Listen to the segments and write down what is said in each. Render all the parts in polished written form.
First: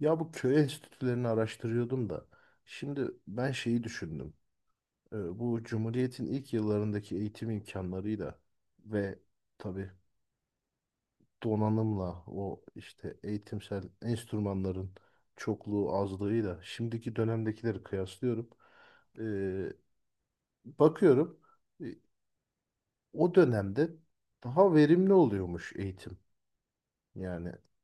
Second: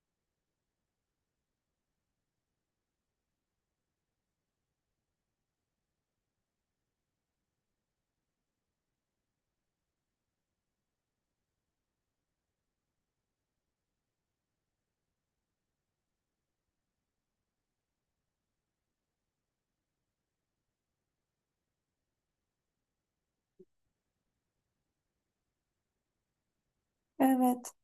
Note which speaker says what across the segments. Speaker 1: Ya bu köy enstitülerini araştırıyordum da. Şimdi ben şeyi düşündüm. Bu Cumhuriyet'in ilk yıllarındaki eğitim imkanlarıyla ve tabii donanımla o işte eğitimsel enstrümanların çokluğu azlığıyla şimdiki dönemdekileri kıyaslıyorum. Ee, bakıyorum e, o dönemde daha verimli oluyormuş eğitim. Yani
Speaker 2: Evet.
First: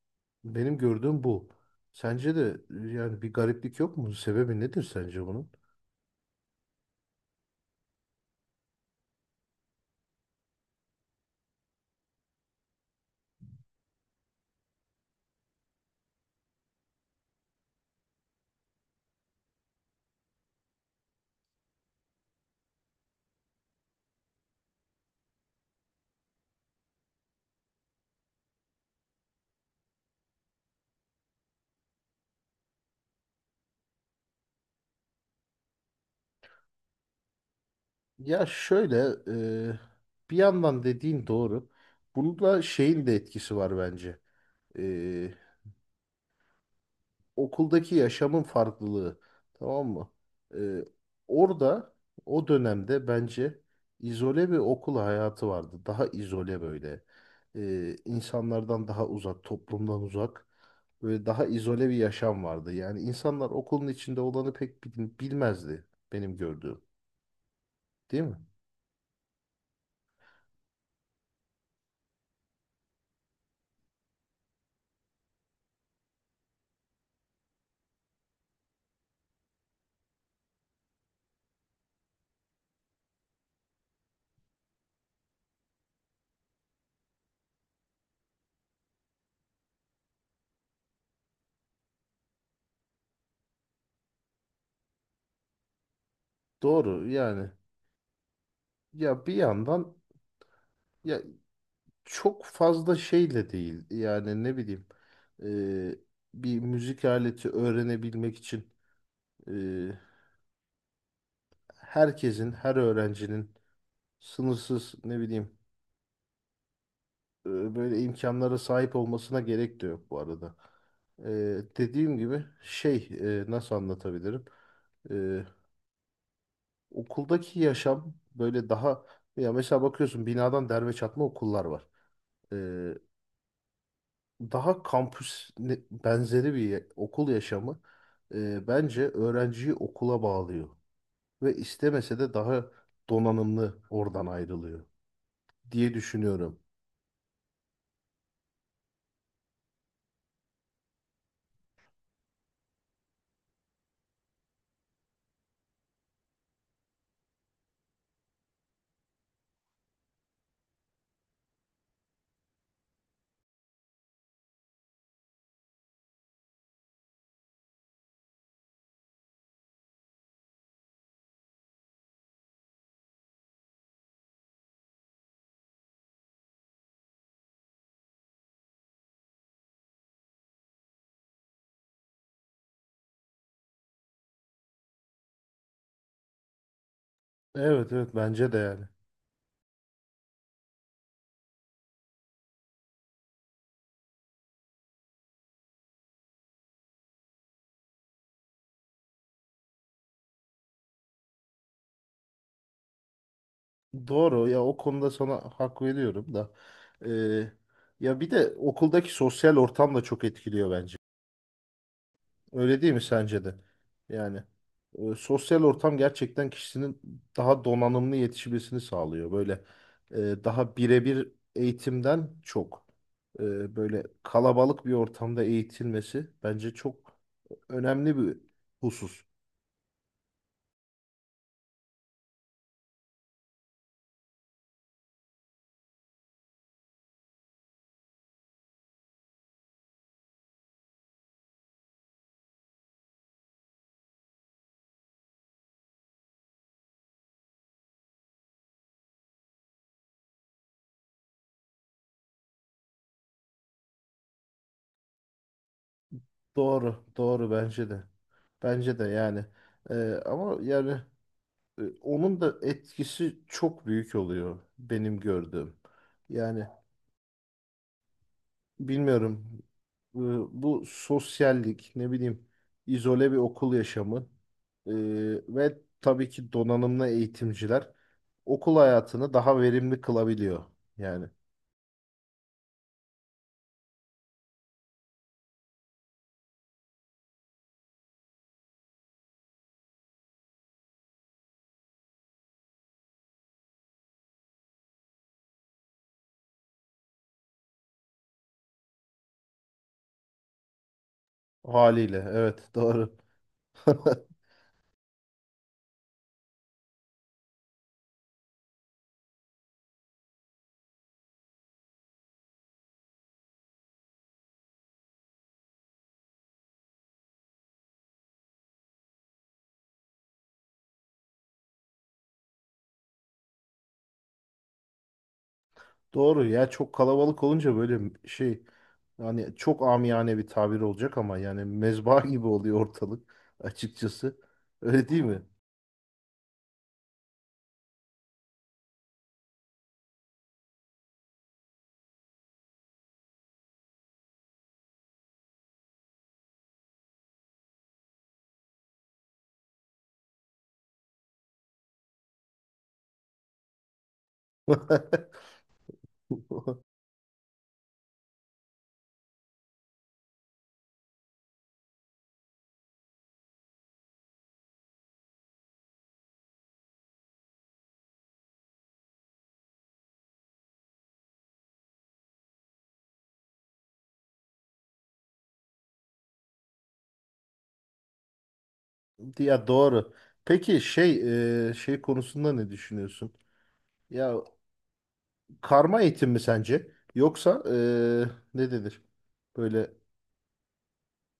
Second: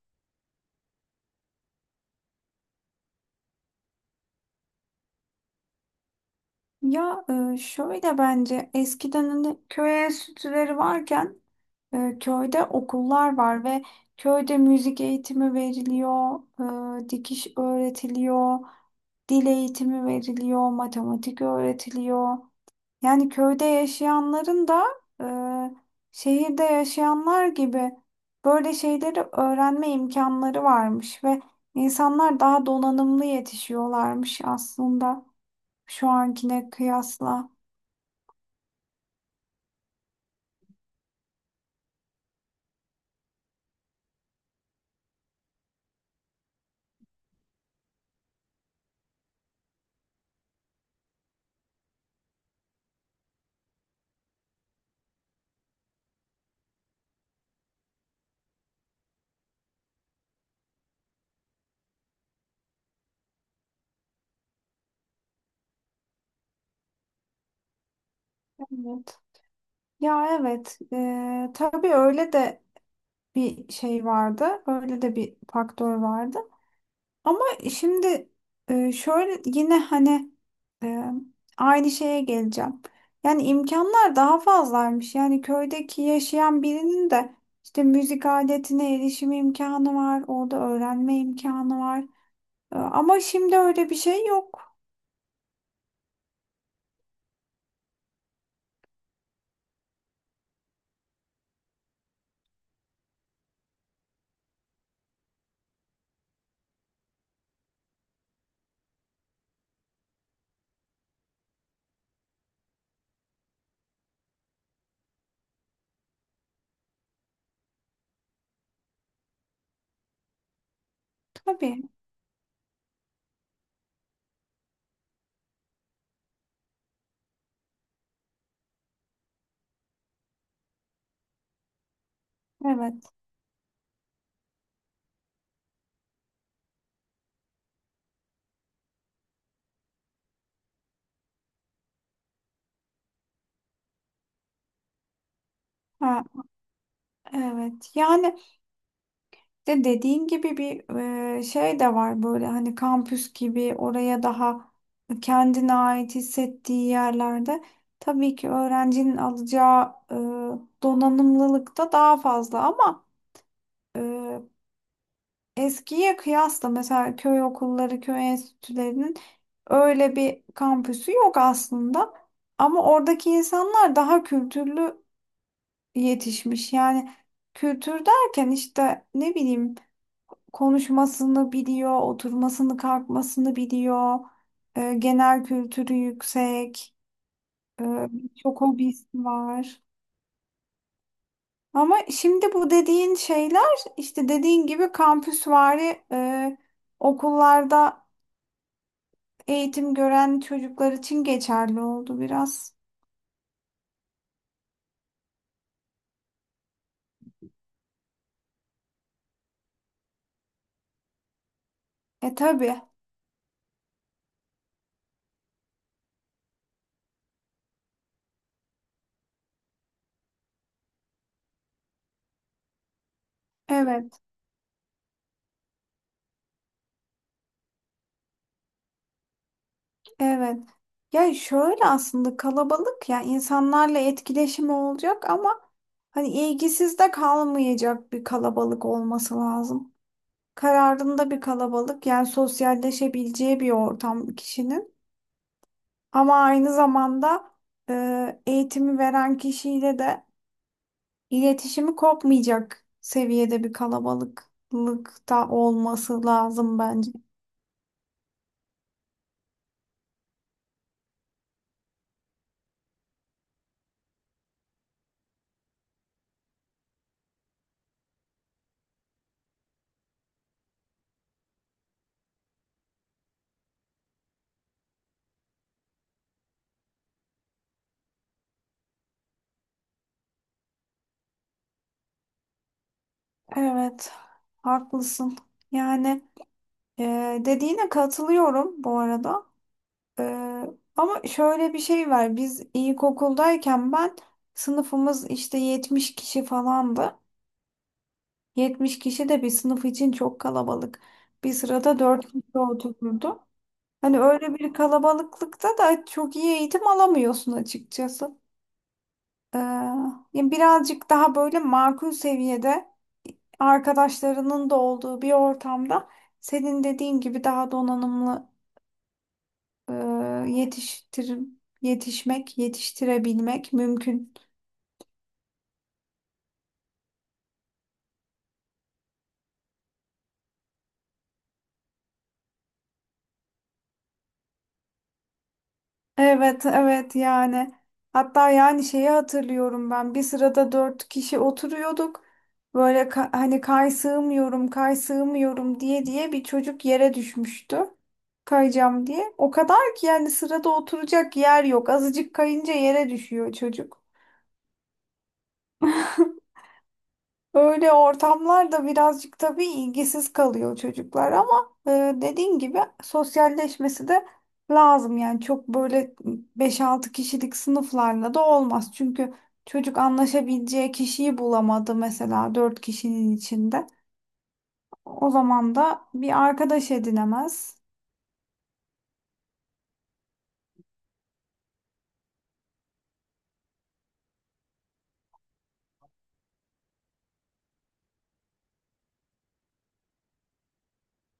Speaker 1: benim gördüğüm bu. Sence de yani bir gariplik yok mu? Sebebi nedir sence bunun?
Speaker 2: Ya şöyle bence eskiden hani köy enstitüleri varken köyde okullar var ve köyde müzik eğitimi veriliyor, dikiş öğretiliyor, dil eğitimi veriliyor, matematik öğretiliyor. Yani köyde yaşayanların da e, şehirde yaşayanlar gibi böyle şeyleri öğrenme imkanları varmış ve insanlar daha donanımlı yetişiyorlarmış aslında. Şu ankine kıyasla.
Speaker 1: Ya şöyle, e, bir yandan dediğin doğru. Bunda şeyin de etkisi var bence. E, okuldaki yaşamın farklılığı. Tamam mı? E, orada o dönemde bence izole bir okul hayatı vardı. Daha izole böyle. İnsanlardan daha uzak, toplumdan uzak. Böyle daha izole bir yaşam vardı. Yani insanlar okulun içinde olanı pek bilmezdi benim gördüğüm. Değil mi?
Speaker 2: Evet. Ya evet. Tabii öyle de bir şey vardı. Öyle de bir faktör vardı. Ama şimdi şöyle yine hani eee, aynı şeye geleceğim. Yani imkanlar daha fazlaymış. Yani köydeki yaşayan birinin de işte müzik aletine erişim imkanı var. Orada öğrenme imkanı var. Ama şimdi öyle bir şey yok.
Speaker 1: Doğru yani. Ya bir yandan, ya çok fazla şeyle değil. Yani ne bileyim, e, bir müzik aleti öğrenebilmek için e, herkesin, her öğrencinin sınırsız ne bileyim, böyle imkanlara sahip olmasına gerek de yok bu arada. E,
Speaker 2: Tabii,
Speaker 1: dediğim gibi şey, nasıl anlatabilirim? E, okuldaki yaşam böyle daha, ya mesela bakıyorsun binadan derme çatma okullar var.
Speaker 2: evet.
Speaker 1: Daha kampüs benzeri bir okul yaşamı bence öğrenciyi okula bağlıyor ve istemese de daha donanımlı oradan ayrılıyor diye
Speaker 2: Ha,
Speaker 1: düşünüyorum.
Speaker 2: evet. Yani de dediğin gibi bir şey de var böyle hani kampüs gibi oraya daha kendine ait hissettiği yerlerde tabii ki öğrencinin alacağı donanımlılık da daha fazla ama e, Eskiye kıyasla mesela köy okulları, köy enstitülerinin öyle bir kampüsü yok aslında. Ama oradaki insanlar daha kültürlü yetişmiş. Yani kültür derken işte ne bileyim konuşmasını biliyor, oturmasını, kalkmasını biliyor. Genel kültürü yüksek,
Speaker 1: Evet
Speaker 2: e,
Speaker 1: evet bence de
Speaker 2: çok
Speaker 1: yani.
Speaker 2: hobisi var. Ama şimdi bu dediğin şeyler işte dediğin gibi kampüsvari okullarda eğitim gören çocuklar için geçerli oldu biraz.
Speaker 1: Doğru ya, o konuda sana hak veriyorum da e, ya bir de okuldaki sosyal ortam da çok etkiliyor bence.
Speaker 2: E tabii.
Speaker 1: Öyle değil mi sence de? Yani sosyal ortam gerçekten kişinin daha donanımlı yetişmesini sağlıyor. Böyle daha birebir eğitimden çok böyle
Speaker 2: Evet,
Speaker 1: kalabalık bir ortamda eğitilmesi bence çok önemli bir husus.
Speaker 2: evet. Ya şöyle aslında kalabalık ya insanlarla etkileşimi olacak ama hani ilgisiz de kalmayacak bir kalabalık olması lazım. Kararında bir kalabalık yani sosyalleşebileceği bir ortam kişinin. Ama aynı zamanda eğitimi veren kişiyle de iletişimi kopmayacak seviyede bir kalabalıklık da olması lazım
Speaker 1: Doğru,
Speaker 2: bence.
Speaker 1: doğru bence de. Bence de yani. E, ama yani onun da etkisi çok büyük oluyor benim gördüğüm. Yani bilmiyorum. e, Bu sosyallik, ne bileyim, izole bir okul yaşamı, e, ve tabii ki donanımlı eğitimciler okul hayatını daha verimli kılabiliyor. Yani
Speaker 2: Evet, haklısın. Yani dediğine katılıyorum bu arada. E, ama şöyle bir şey var. Biz ilkokuldayken ben sınıfımız işte 70 kişi falandı. 70 kişi de bir sınıf için çok kalabalık. Bir sırada
Speaker 1: haliyle.
Speaker 2: 4 kişi
Speaker 1: Evet, doğru.
Speaker 2: otururdu. Hani öyle bir kalabalıklıkta da çok iyi eğitim alamıyorsun açıkçası. E, Yani birazcık daha böyle makul seviyede arkadaşlarının da olduğu bir ortamda senin dediğin gibi daha donanımlı e, yetiştir yetişmek, yetiştirebilmek mümkün.
Speaker 1: Doğru ya, çok kalabalık olunca böyle şey, yani çok amiyane bir tabir olacak ama yani mezba gibi oluyor ortalık açıkçası. Öyle değil mi?
Speaker 2: Evet, evet yani. Hatta yani şeyi hatırlıyorum ben. Bir sırada dört kişi oturuyorduk. Böyle hani kay sığmıyorum, kay sığmıyorum diye diye bir çocuk yere düşmüştü. Kayacağım diye. O kadar ki yani sırada oturacak yer yok. Azıcık kayınca yere düşüyor çocuk. Öyle ortamlarda birazcık tabii ilgisiz kalıyor çocuklar ama dediğin gibi sosyalleşmesi de lazım. Yani çok böyle beş altı kişilik sınıflarla da olmaz. Çünkü çocuk anlaşabileceği kişiyi bulamadı mesela 4 kişinin içinde. O zaman da bir arkadaş edinemez.
Speaker 1: Ya doğru. Peki şey, şey konusunda ne düşünüyorsun? Ya karma eğitim mi sence? Yoksa ne denir? Böyle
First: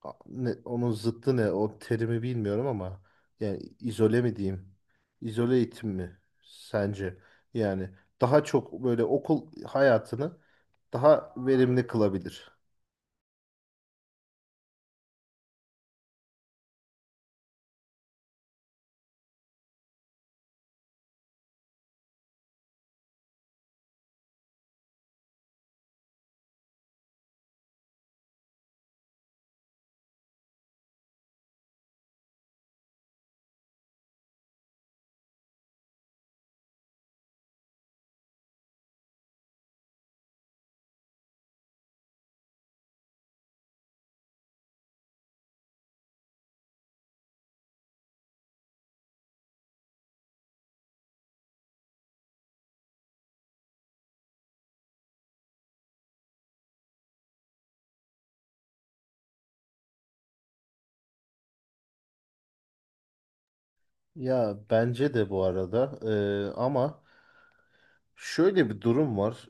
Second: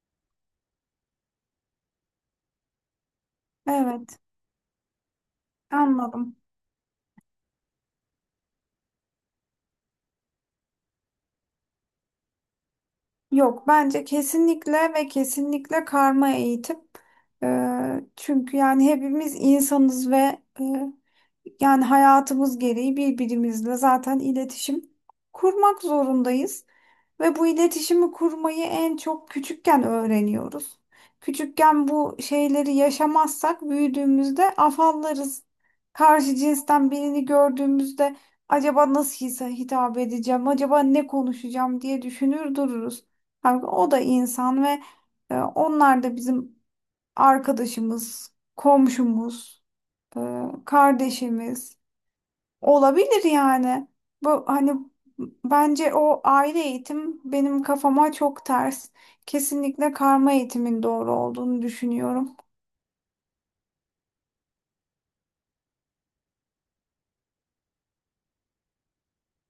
Speaker 1: ne, onun zıttı ne? O terimi bilmiyorum ama yani
Speaker 2: Evet,
Speaker 1: izole mi diyeyim? İzole eğitim mi
Speaker 2: anladım.
Speaker 1: sence? Yani daha çok böyle okul hayatını daha verimli kılabilir.
Speaker 2: Yok bence kesinlikle ve kesinlikle karma eğitim. Çünkü yani hepimiz insanız ve yani hayatımız gereği birbirimizle zaten iletişim kurmak zorundayız. Ve bu iletişimi kurmayı en çok küçükken öğreniyoruz. Küçükken bu şeyleri yaşamazsak büyüdüğümüzde afallarız. Karşı cinsten birini gördüğümüzde acaba nasıl hitap edeceğim, acaba ne konuşacağım diye düşünür dururuz. Halbuki o da insan ve onlar da bizim arkadaşımız, komşumuz, e, kardeşimiz. Olabilir yani. Bu hani bence o aile eğitim benim kafama çok ters. Kesinlikle karma eğitimin doğru olduğunu düşünüyorum.
Speaker 1: Ya bence de bu arada, ama şöyle bir durum var.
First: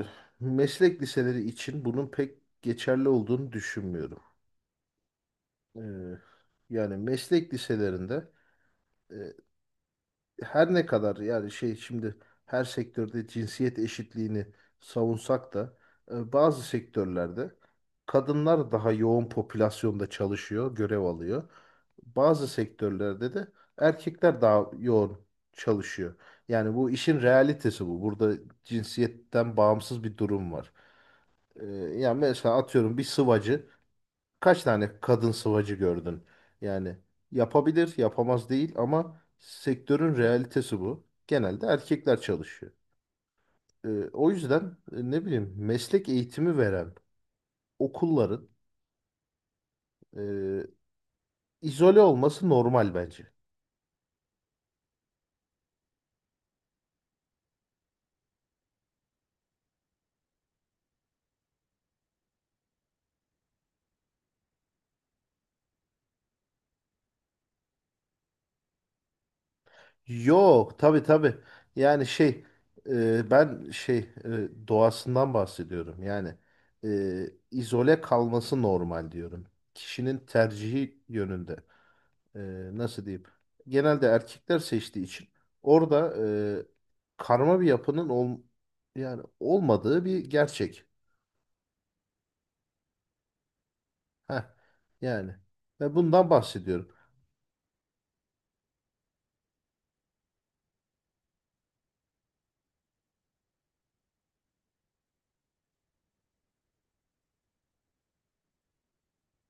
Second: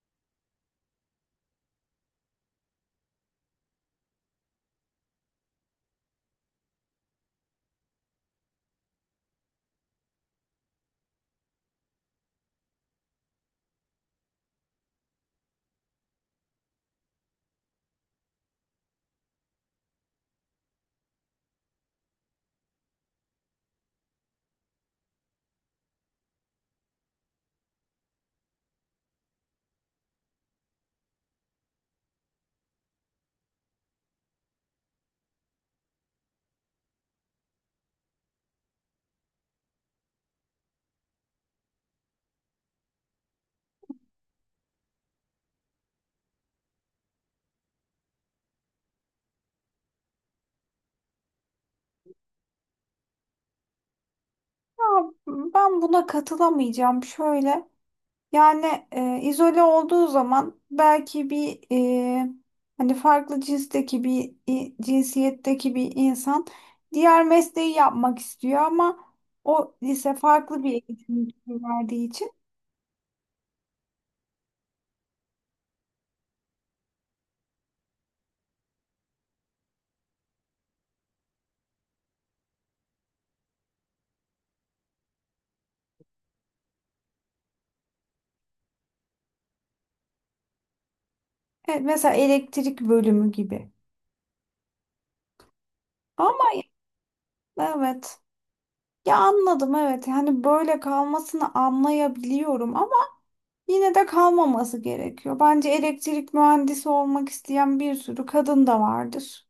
Speaker 1: Eee, meslek liseleri için bunun pek geçerli olduğunu düşünmüyorum. Eee, yani meslek liselerinde, E, her ne kadar yani şey şimdi her sektörde cinsiyet eşitliğini savunsak da bazı sektörlerde kadınlar daha yoğun popülasyonda çalışıyor, görev alıyor. Bazı sektörlerde de erkekler daha yoğun çalışıyor. Yani bu işin realitesi bu. Burada cinsiyetten bağımsız bir durum var. E, yani mesela atıyorum bir sıvacı, kaç tane kadın sıvacı gördün? Yani yapabilir, yapamaz değil ama sektörün realitesi bu. Genelde erkekler çalışıyor. O yüzden ne bileyim meslek eğitimi veren okulların e, izole olması normal bence.
Speaker 2: Ama ben buna katılamayacağım şöyle. Yani izole olduğu zaman belki bir e, hani farklı cinsteki cinsiyetteki bir insan diğer mesleği yapmak istiyor ama o lise farklı bir
Speaker 1: Yok, tabii
Speaker 2: eğitim
Speaker 1: tabii. Yani
Speaker 2: verdiği için
Speaker 1: şey, ben şey, doğasından bahsediyorum. Yani e, izole kalması normal diyorum. Kişinin tercihi yönünde. e, Nasıl diyeyim, genelde erkekler seçtiği için orada e, karma bir yapının ol, yani olmadığı bir gerçek.
Speaker 2: mesela elektrik bölümü gibi.
Speaker 1: Heh, yani ve bundan bahsediyorum.
Speaker 2: Evet. Ya anladım evet. Hani böyle kalmasını anlayabiliyorum ama yine de kalmaması gerekiyor. Bence elektrik mühendisi olmak isteyen bir sürü kadın da vardır.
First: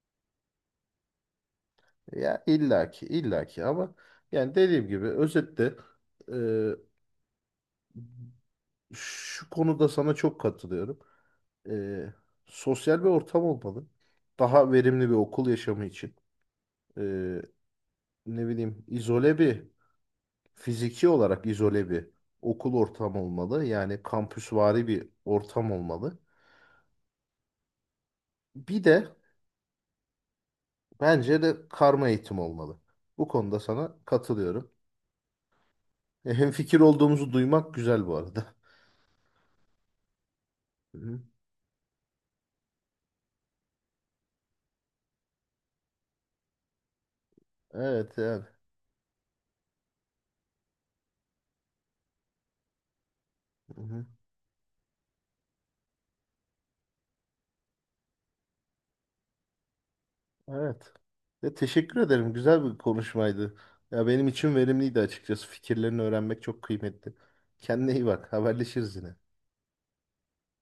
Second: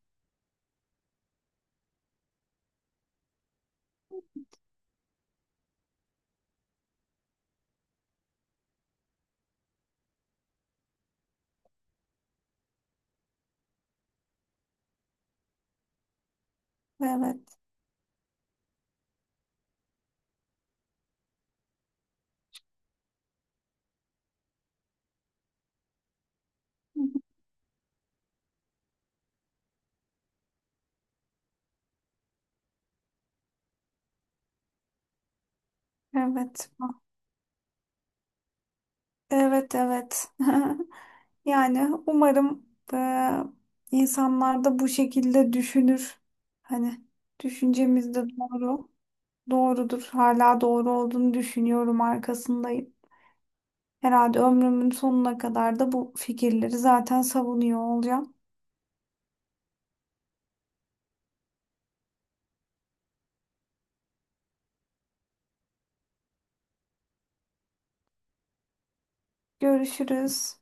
Speaker 1: Ya illaki illaki ama yani dediğim gibi özetle e, şu konuda sana çok katılıyorum. E, sosyal bir ortam olmalı. Daha verimli bir okul yaşamı için. E,
Speaker 2: Evet.
Speaker 1: ne bileyim izole bir, fiziki olarak izole bir okul ortamı olmalı. Yani kampüsvari bir ortam olmalı. Bir de bence de karma eğitim olmalı. Bu konuda sana katılıyorum.
Speaker 2: Evet.
Speaker 1: Hemfikir olduğumuzu duymak güzel bu arada.
Speaker 2: Evet, evet.
Speaker 1: Hı hı.
Speaker 2: Yani umarım eee, insanlar da bu şekilde düşünür. Hani düşüncemiz
Speaker 1: Evet
Speaker 2: de
Speaker 1: yani.
Speaker 2: doğru. Doğrudur. Hala doğru olduğunu düşünüyorum arkasındayım.
Speaker 1: Hı hı.
Speaker 2: Herhalde ömrümün sonuna kadar da bu fikirleri zaten savunuyor olacağım.
Speaker 1: Evet. Ya, teşekkür ederim. Güzel bir konuşmaydı. Ya benim için verimliydi açıkçası. Fikirlerini öğrenmek çok kıymetli. Kendine iyi bak. Haberleşiriz yine.
Speaker 2: Görüşürüz.